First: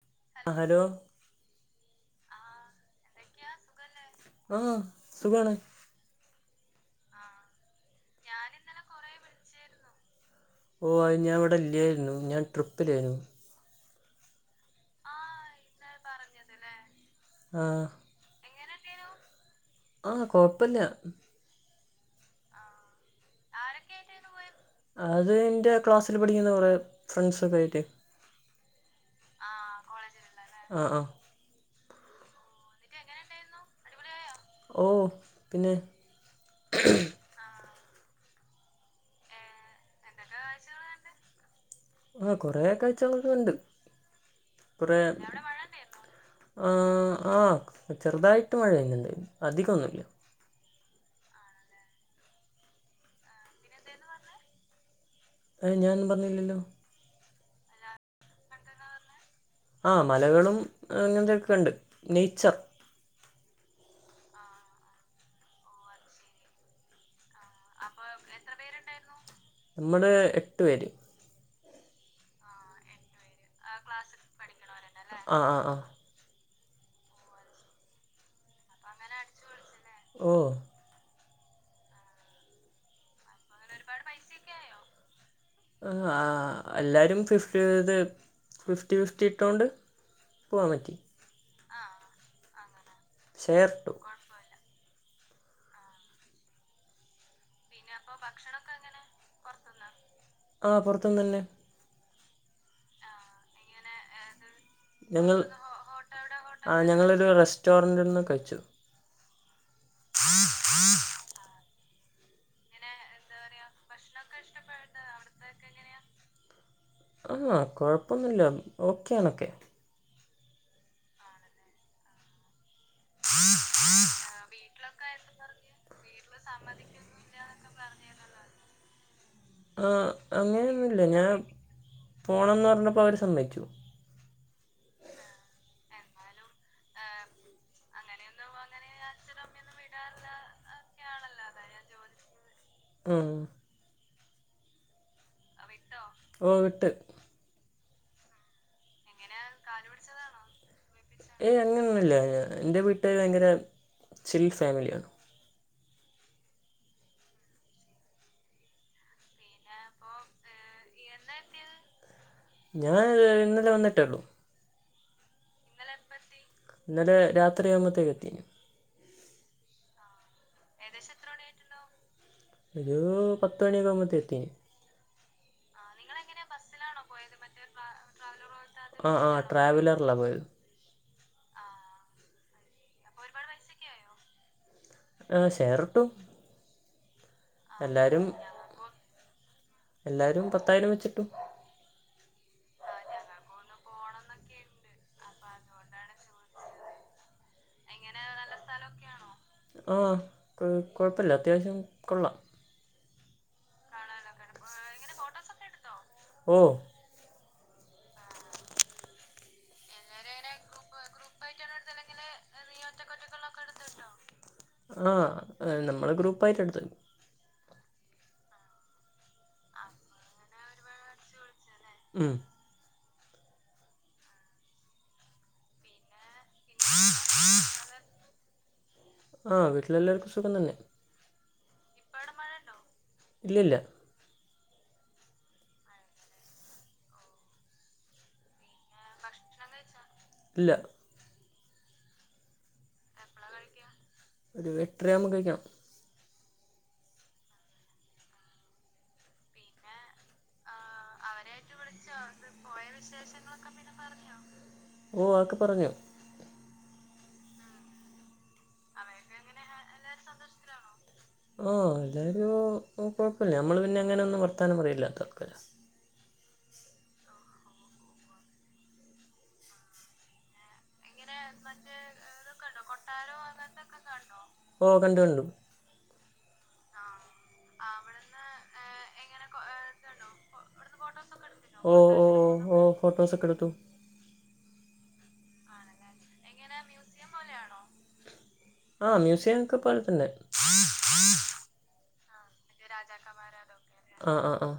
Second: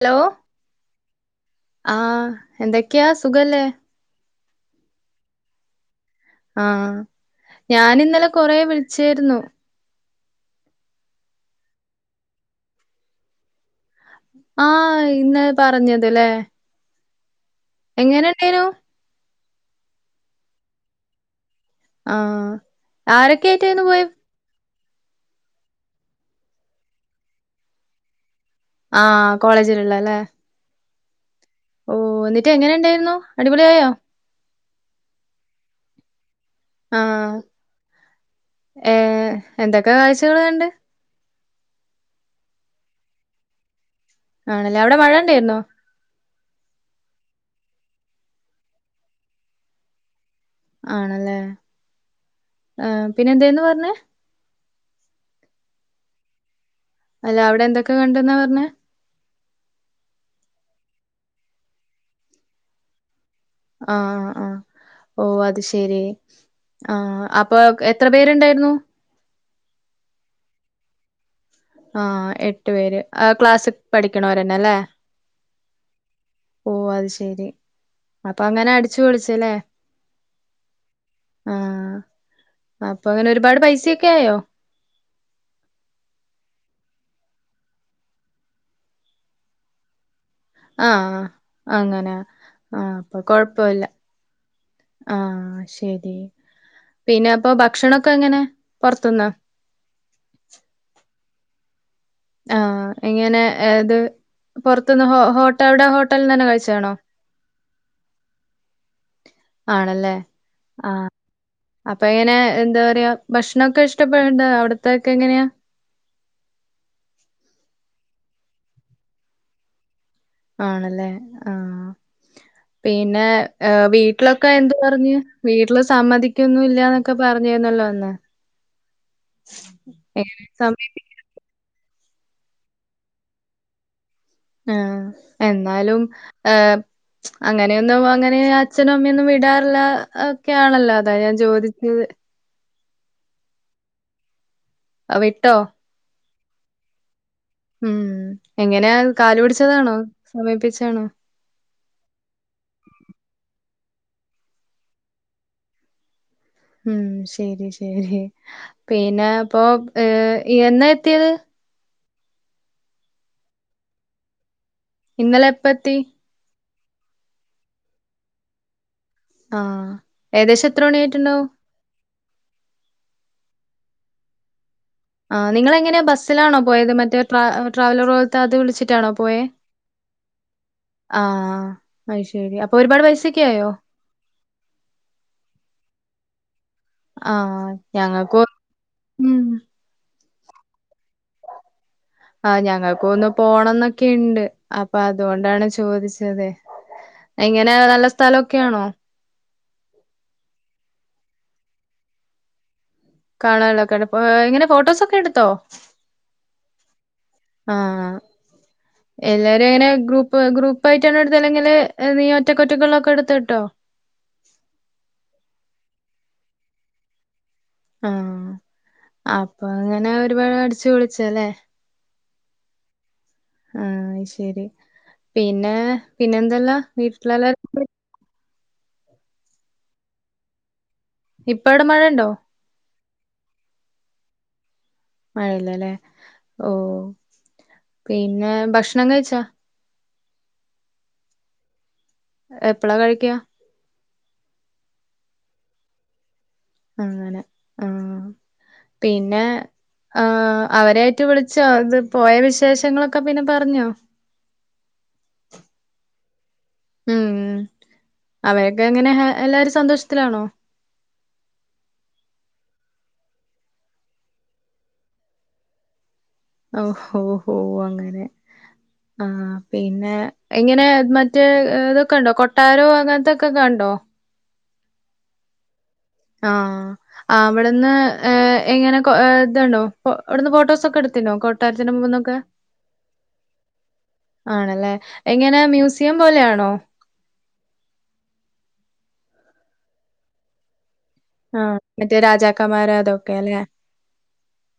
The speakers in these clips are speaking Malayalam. ഹലോ ആ ഹലോ ആഹ് എന്തൊക്കെയാ സുഖല്ലേ ആഹ് സുഖാണ് ആഹ് ഞാനിന്നലെ കൊറേ വിളിച്ചേര്ന്നു ഓഹ് അത് ഞാൻ ഇവിടെ ഇല്ലേരുന്നു ഞാൻ ട്രിപ്പിലായിരുന്നു ആഹ് ഇന്നലെ പറഞ്ഞത് ലെ ആഹ് എങ്ങനെ ഇണ്ടേനു ആഹ് കൊഴപ്പല്ല ആഹ് ആരെക്കെറ്റേന്നു പോയെ അത് ഇന്റെ ക്ലാസ്സില് പഠിക്കുന്ന കൊറെ ഫ്രണ്ട്സൊക്കെ ആയിട്ടെ ആഹ്, കോളേജിൽ ഇണ്ടല്ലേ ആഹ്, ആഹ്. ഓഹ്, എന്നിട്ട് എങ്ങനെ ഇണ്ടായിര്ന്നു അടിപൊളി ആയോ? ഓഹ്, പിന്നെ ആഹ്, ഏഹ് എന്തൊക്കെ കാഴ്ചകള് കണ്ട്? ആഹ്, കൊറേ കാഴ്ചകളൊക്കെ കണ്ട് ആണല്ലേ അവിടെ കൊറേ, നല്ല മഴ ഇണ്ടായിരുന്നോ ഇണ്ടായി ആഹ്, ആഹ് ചെറുതായിട്ട് മഴ പെയ്യ് ന്നൊള്ളു അധികൊന്നുല്ല. ആണല്ലേ, ആഹ് പിന്നെ എന്തേരുന്ന് പറഞ്ഞത്? ആഹ്, ഞനൊന്നും പറഞ്ഞില്ലല്ലോ. അല്ല അവിടെ എന്തൊക്കെ കണ്ട്ന്നാ പറഞ്ഞേ? ആഹ്, മലകളും അങ്ങനത്തേക്ക കണ്ട് നെയ്ച്ചർ. ആഹ്, ആഹ്, ഓഹ് അത് ശരി ആഹ്, അപ്പ് പ്പൊ എത്ര പേരുണ്ടായിരുന്നു? നമ്മള് എട്ട് പേര്. ആഹ്, എട്ടു പേര് ആഹ് ക്ലാസ്സിൽ പഠിക്കണോരന്നെല്ലേ? ആ ആ ആ ഓഹ്, അത് ശരി അപ്പൊ അങ്ങനെ അടിച്ചു പൊളിച്ചല്ലേ. ഓ ആഹ് അപ്പൊ പിന്നെ ഒരുപാട് പൈസ ഒരുപാട് പൈസേക്കായോ? ആഹ്, ആഹ്, ആഹ് എല്ലാരും ഫിഫ്റ്റി ഇത് ഫിഫ്റ്റി ഫിഫ്റ്റി ഇട്ടോണ്ട് പോവാൻ പറ്റി ആഹ്, അങ്ങനെ ആഹ് അപ്പൊ ഷെയർ കൊഴപ്പല്ല. ഇട്ടു ആഹ് ശരി പിന്നെ അപ്പൊ ഭക്ഷണൊക്കെ എങ്ങനെയാ പൊറത്ത്ന്നാ? ആഹ്, പൊറത്തുന്നന്നെ. ആഹ്, ഇങ്ങനെ ഇത് പൊറത്തുന്ന് ഹോ ഹോട്ട അവിടെ ഹോട്ടൽന്നന്നെ കഴിച്ചാണോ? ഒരു റെസ് റ്റോറന്റിൽ നിന്ന് കഴിച്ചു. ആണല്ലേ, ആഹ്. അപ്പൊ എങ്ങനെയാ എന്താ പറയാ ഭക്ഷണൊക്കെ ഇഷ്ടപ്പെട്ടാ അവിടത്തെക്കെ എങ്ങനെയാ? ആഹ്, കൊഴപ്പൊന്നുല്ല ഓക്കെയണൊക്കെ. ആണല്ലേ ആഹ്, പിന്നെ ഏഹ് വീട്ടിലൊക്കെ എന്ത് പറഞ്ഞ്, വീട്ടില് സമ്മതിക്കൊന്നും ഇല്ലാന്നൊക്കെ പറഞ്ഞേരുന്നല്ലോ അന്ന്. ആഹ്, എങ്ങനെ സമ്മതി അങ്ങനെയൊന്നുല്ല ഞാൻ പോണം എന്ന് പറഞ്ഞപ്പോൾ അവര് സമ്മയ്ച്ച്. ആഹ് എന്നാലും ആഹ് അങ്ങനെയൊന്നും അങ്ങനെ അച്ഛനും അമ്മയൊന്നും വിടാറില്ല ഒക്കെയാണല്ലോ അതാ ഞാൻ ചോദിച്ചത്. ആഹ്. അഹ് വിട്ടോ? ഓഹ്, വിട്ട്. ഉം, എങ്ങനെയാ അഹ്? എങ്ങനെയാ അഹ് കാലു പിടിച്ചതാണോ? ഏയ്, അങ്ങനെയൊന്നുല്ല. എൻ്റെ വീട്ടാര് അങ്ങനെ ചിൽ ഫാമിലിയാണ്. ഉം, ശരി, ശരി പിന്നെ അപ്പൊ ഏഹ് എന്നാ എത്തിയത്? ഞാൻ ഇന്നലെ [unintelligible] വന്നിട്ടേള്ളൂ. ഇന്നലെ എപ്പത്തി? ഇന്നലെ രാത്രിയാവുമ്പഴത്തേക്ക് എത്തി. ആഹ് ഏകദേശം എത്ര മണി ആയിട്ടുണ്ടാവും? ഒരു പത്ത് മണിയൊക്കെ ആകുമ്പത്തിന് എത്തിണ് ആഹ്, നിങ്ങളെങ്ങനെയാ ബസ്സിലാണോ പോയത്? മറ്റേ ട്രാവ ട്രാവലറോ അത് ട്രാവലർ പോലത്തെ അത് വിളിച്ചിട്ടാണോ ആ പോയേ ആ ട്രാവലറിലാ പോയത് ആഹ് അത് ശെരി അപ്പൊ ഒരുപാട് പൈസൊക്കെ ആയോ ആഹ് ഷെയർ ഇട്ടു ആഹ് എല്ലാരും ഞങ്ങക്കും ഉം. എല്ലാരും പത്തായിരം വെച്ചിട്ടു ആഹ് ഞങ്ങൾക്ക് ഒന്ന് പോണം ന്നൊക്കെയുണ്ട് അപ്പൊ അതുകൊണ്ടാണ് ചോദിച്ചത് എങ്ങനെ നല്ല സ്ഥലൊക്കെയാണോ ആഹ് ഉം കൊഴപ്പല്ല അത്യാവശ്യം കൊള്ളാം കാണാനുക്കെണ്ട് ഇങ്ങനെ ഫോട്ടോസൊക്കെ എടുത്തോ ഓ ആഹ് എല്ലാരും അങ്ങനെ ഗ്രൂപ്പ് ഗ്രൂപ്പ്‌ ആയിട്ടാണോ എടുത്തെ അല്ലെങ്കില് നീ ഒറ്റക്ക് ഒറ്റക്ക് ഉള്ളെ ഒകെ എടുത്ത് ഇട്ടോ. ആഹ് നമ്മള് ഗ്രൂപ്പായിട്ട് എടുത്ത് ആഹ് അപ്പൊ അങ്ങനെ ഒരുപാട് അടിച്ചു പൊളിച്ചല്ലേ ഉം ആഹ് ശെരി പിന്നെ പിന്നെ എന്തല്ലാ വീട്ടില് എല്ലാർ ആഹ് വീട്ടില് എല്ലാർക്കും സുഖം തന്നെ ഇപ്പ അവിടെ മഴണ്ടോ? ഇല്ല ഇല്ല മഴ ഇല്ലല്ലേ ഓ പിന്നെ ഭക്ഷ ഇല്ല എപ്പളാ വ എപ്പളാ കഴിക്ക ഒരു എട്ടര ആവുമ്പോ കഴിക്കണം അങ്ങനെ ആഹ് പിന്നെ ആഹ് അവരായിട്ട് വിളിച്ചോ ഇത് പോയ വിശേഷങ്ങളൊക്കെ പിന്നെ പറഞ്ഞോ ഓ ഒക്കെ പറഞ്ഞു ഉം അവരെക്കെ എങ്ങനെ ഹ എല്ലാരും സന്തോഷത്തിലാണോ ഓഹ് എല്ലാരും കൊഴപ്പയില്ല നമ്മള് പിന്നെ അങ്ങനെ ഒന്നും വർത്താനം പറയില്ല തർക്കല്ല ഓ ഹോ ഹോ അങ്ങനെ ആഹ് പിന്നെ എങ്ങനെ മറ്റേ ഇതൊക്കെ ഉണ്ടോ കൊട്ടാരോ അങ്ങനത്തൊക്കെ കണ്ടോ ഓഹ് കണ്ടു കണ്ടു ആഹ്. ആഹ് അവ്ട്ന്ന് ആ അവിടുന്ന് ഏഹ് എഹ് കൊ ഏഹ് എങ്ങനെ ഇണ്ടോ ഇതുണ്ടോ ഫോ അവ്ട്ന്ന് ഇവിടുന്ന് ഫോട്ടോസൊക്കെ ഫോട്ടോസ് എടുത്തിനോ ഒക്കെ എടു കൊട്ടാരത്തിന്റെ ഓ ഓ മുമ്പ്ന്നൊക്കെ? ഓ ഓ ഫോട്ടോസ് ഒകെ എടുത്തു ആണല്ലേ എങ്ങനെ മ്യൂസിയം പോലെയാണോ ആഹ് മ്യൂസിയം ഒക്കെ പോലെത്തന്നെ ആഹ് മറ്റെ രാജാ രാജകാൻ മാരെ അതോ ആഹ് ആഹ് ആഹ്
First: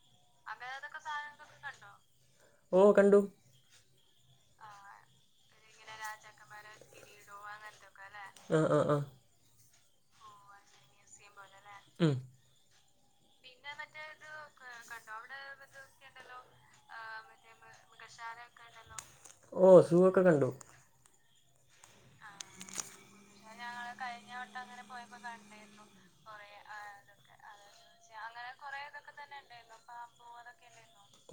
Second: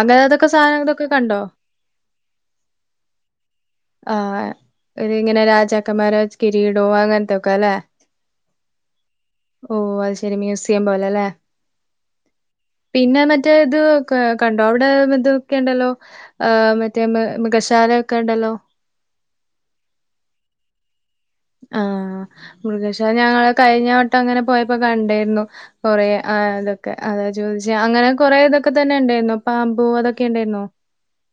അങ്ങനെ [unintelligible] കണ്ടോ ഓഹ് കണ്ടു ആഹ് ഒരു ഇങ്ങനെ രാജാക്കന്മാരെ കിരീടം അങ്ങനത്തൊക്കെല്ലേ ആഹ് ആഹ് ആഹ് ഓ അഹ് ശെരി മ്യൂസിയം പോലെയല്ലേ ഉം പിന്നെ മറ്റേ ഇത് കണ്ടോ അവിടെ ഇതൊക്കെ ഉണ്ടല്ലോ ആഹ് മറ്റേ മ് മൃഗശാലൊക്കെണ്ടല്ലോ ഓഹ് സൂവോക്കെ കണ്ടു ആഹ് മൃഗഷാല ഞങ്ങള് കഴിഞ്ഞ വട്ടം അങ്ങനെ പോയപ്പോ കണ്ടെരുന്നു പോയെ ആഹ് തൊക്കെ അതാ ചോദിചെ അങ്ങനെ കൊറെ ഇതൊക്കെ തന്നെ ണ്ടായിന്നു പാമ്പു അതൊക്കെ ണ്ടായിന്നോ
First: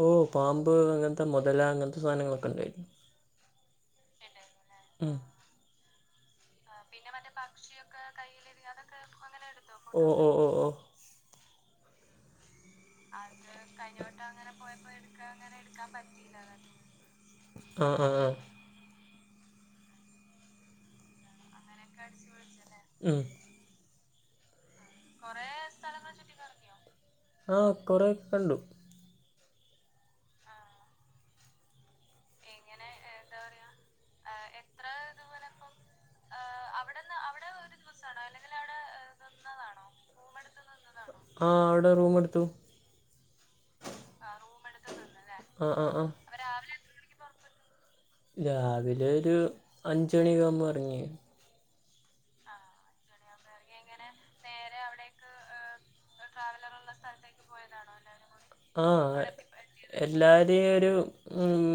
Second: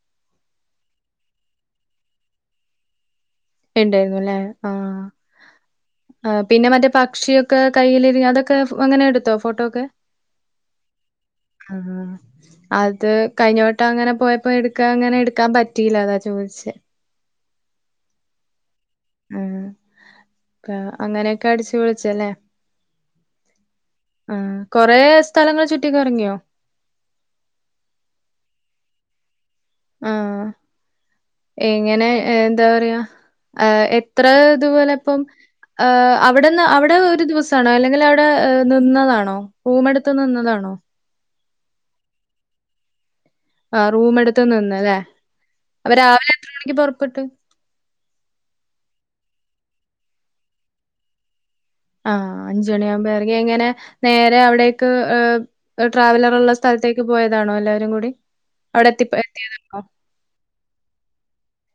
ഓ പാമ്പ് അങ്ങനത്തെ മൊതല അങ്ങൻത്തെ സാധനങ്ങളൊക്കെ ണ്ടായിന്നു ഇണ്ടെയിന്നു ല്ലേ ആഹ് ആഹ് പിന്നെ മറ്റേ പക്ഷിയൊക്കെ കൈയ്യ്ലിരി അതൊക്കെ അങ്ങനെട്ത്തോ ഫോട്ടോ ഒക്കെ ഓ ഓ ഓ ഓ ആഹ് ആഹ് അത് കഴിഞ്ഞവട്ടം അങ്ങനെ പോയപ്പോ എട്ക്കാ അങ്ങനെ എട്ക്കാൻ പറ്റിയില്ല അതാ ചോദിചെ ആഹ് ആഹ് ഉം കാ അങ്ങനെയൊക്കെ അട്ച്ച് അടിച്ച് പഠിച്ച് ലേ ഉം ഉം കൊറെ സ്ഥലങ്ങൾ ചുറ്റി കറങ്ങിയോ ആഹ് കൊറെ കണ്ടു ആഹ് എങ്ങനെ ഏഹ് എന്താ പറയാ ഏ എത്ര ഇതുപോലെ ഇപ്പം ഏ അവിടെന്ന് അവിടെ ഒരു ദിവസം സാണോ അല്ലെങ്കില് അവിടെ നിന്നതാണോ റൂം മെടുത്ത് നിന്നതാണോ ആഹ് ആടെ റൂം ട്ത്തു ആഹ് റൂമെടുത്ത്‌ നിന്ന്ലേ ആഹ് ആഹ് ആഹ് രാവിലെ എത്ര മണിക്ക് പോ [inaudible] രാവിലെ ഒരു അഞ്ച് മണി ഒക്കെ ആവുമ്പോ അറങ്ങി ആഹ് അഞ്ച് മണിയാവുമ്പോ എറങ്ങി എങ്ങനെ നേരെ അവിടേക്ക് ട്രാവലറ്ള്ള സ്ഥലത്തേക്ക് പോയതാണോ എല്ലാവരും കൂടി അവിടെ എത്തി എത്തിയതാണോ എല്ലാരിം ഒരു ഉം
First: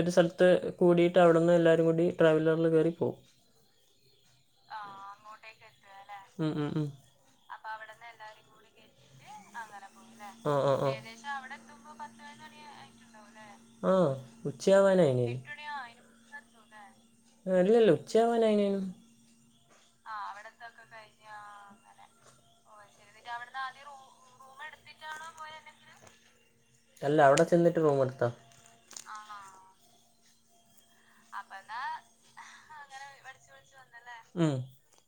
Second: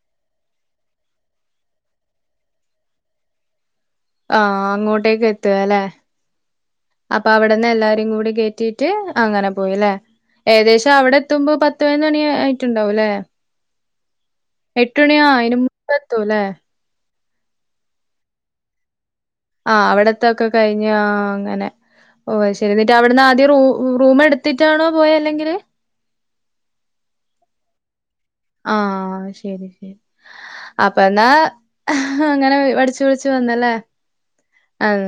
ഒര് സ്ഥലത്ത് കൂടിയിട്ട് അവിടെന്ന് എല്ലാവരും കൂടി ട്രാവലറിൽ കെറി പോകും ആഹ് അങ്ങോട്ടേക്ക് എത്ത്യാ ല്ലെ ഉം ഉം ഉം അപ്പൊ അവിടെന്ന് കൂടി എല്ലാരും കൂട്ടിട്ട് കേറ്റിയിട്ട് പോയി അങ്ങനെ ല്ലേ? പോവുംലേ ഏകദേശം ഏകദേം എത്തുമ്പോ അവിടെ എത്തു മ്പോ പത്ത് പത്തിനൊന്ന് മണി ആയിട്ടുണ്ടാവും ല്ലേ? ആയിടുടവും ലെ ആ ഉച്ചയാവാനായി എട്ട് മണി ആ പ്പ ത്തുലേ ഇല്ല ഇല്ല ഉച്ചയാവാനായിന് ആഹ് അവിടത്തൊക്കെ കഴിഞ് ആ അങ്ങനെ ഓ എന്നിട്ട് അവിടുന്ന് ആദ്യം റൂ റൂംമ്മ് എടുത്തിട്ടാണോ പോയ അല്ലെങ്കില് [unintelligible] അല്ല അവിടെ ചെന്നിട്ട് റൂം മെട്ത്താ ആഹ് ശരി അപ്പ എന്നാ അങ്ങനെ അടിച്ച് പോളിച്ചു വന്നല്ലേ ഉം അത്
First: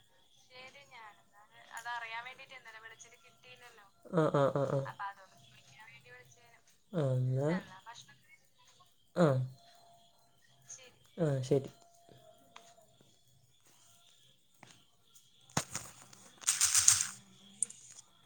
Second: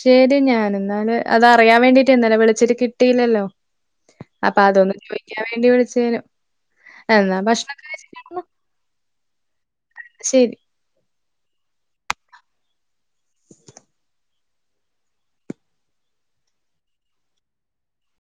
ശരി ഞാൻ ന്നാല് അത് അറിയാൻ വേണ്ടിട്ട് ഇന്നലെ വിളിച്ചിട്ട് കിട്ടിയില്ലല്ലോ ആഹ് ആഹ് ആഹ് ആഹ് അറിയാൻ വേണ്ടി വിളിച്ചേനു എന്നാ ഭക്ഷണം ആഹ് ശരി. ആഹ് ശരി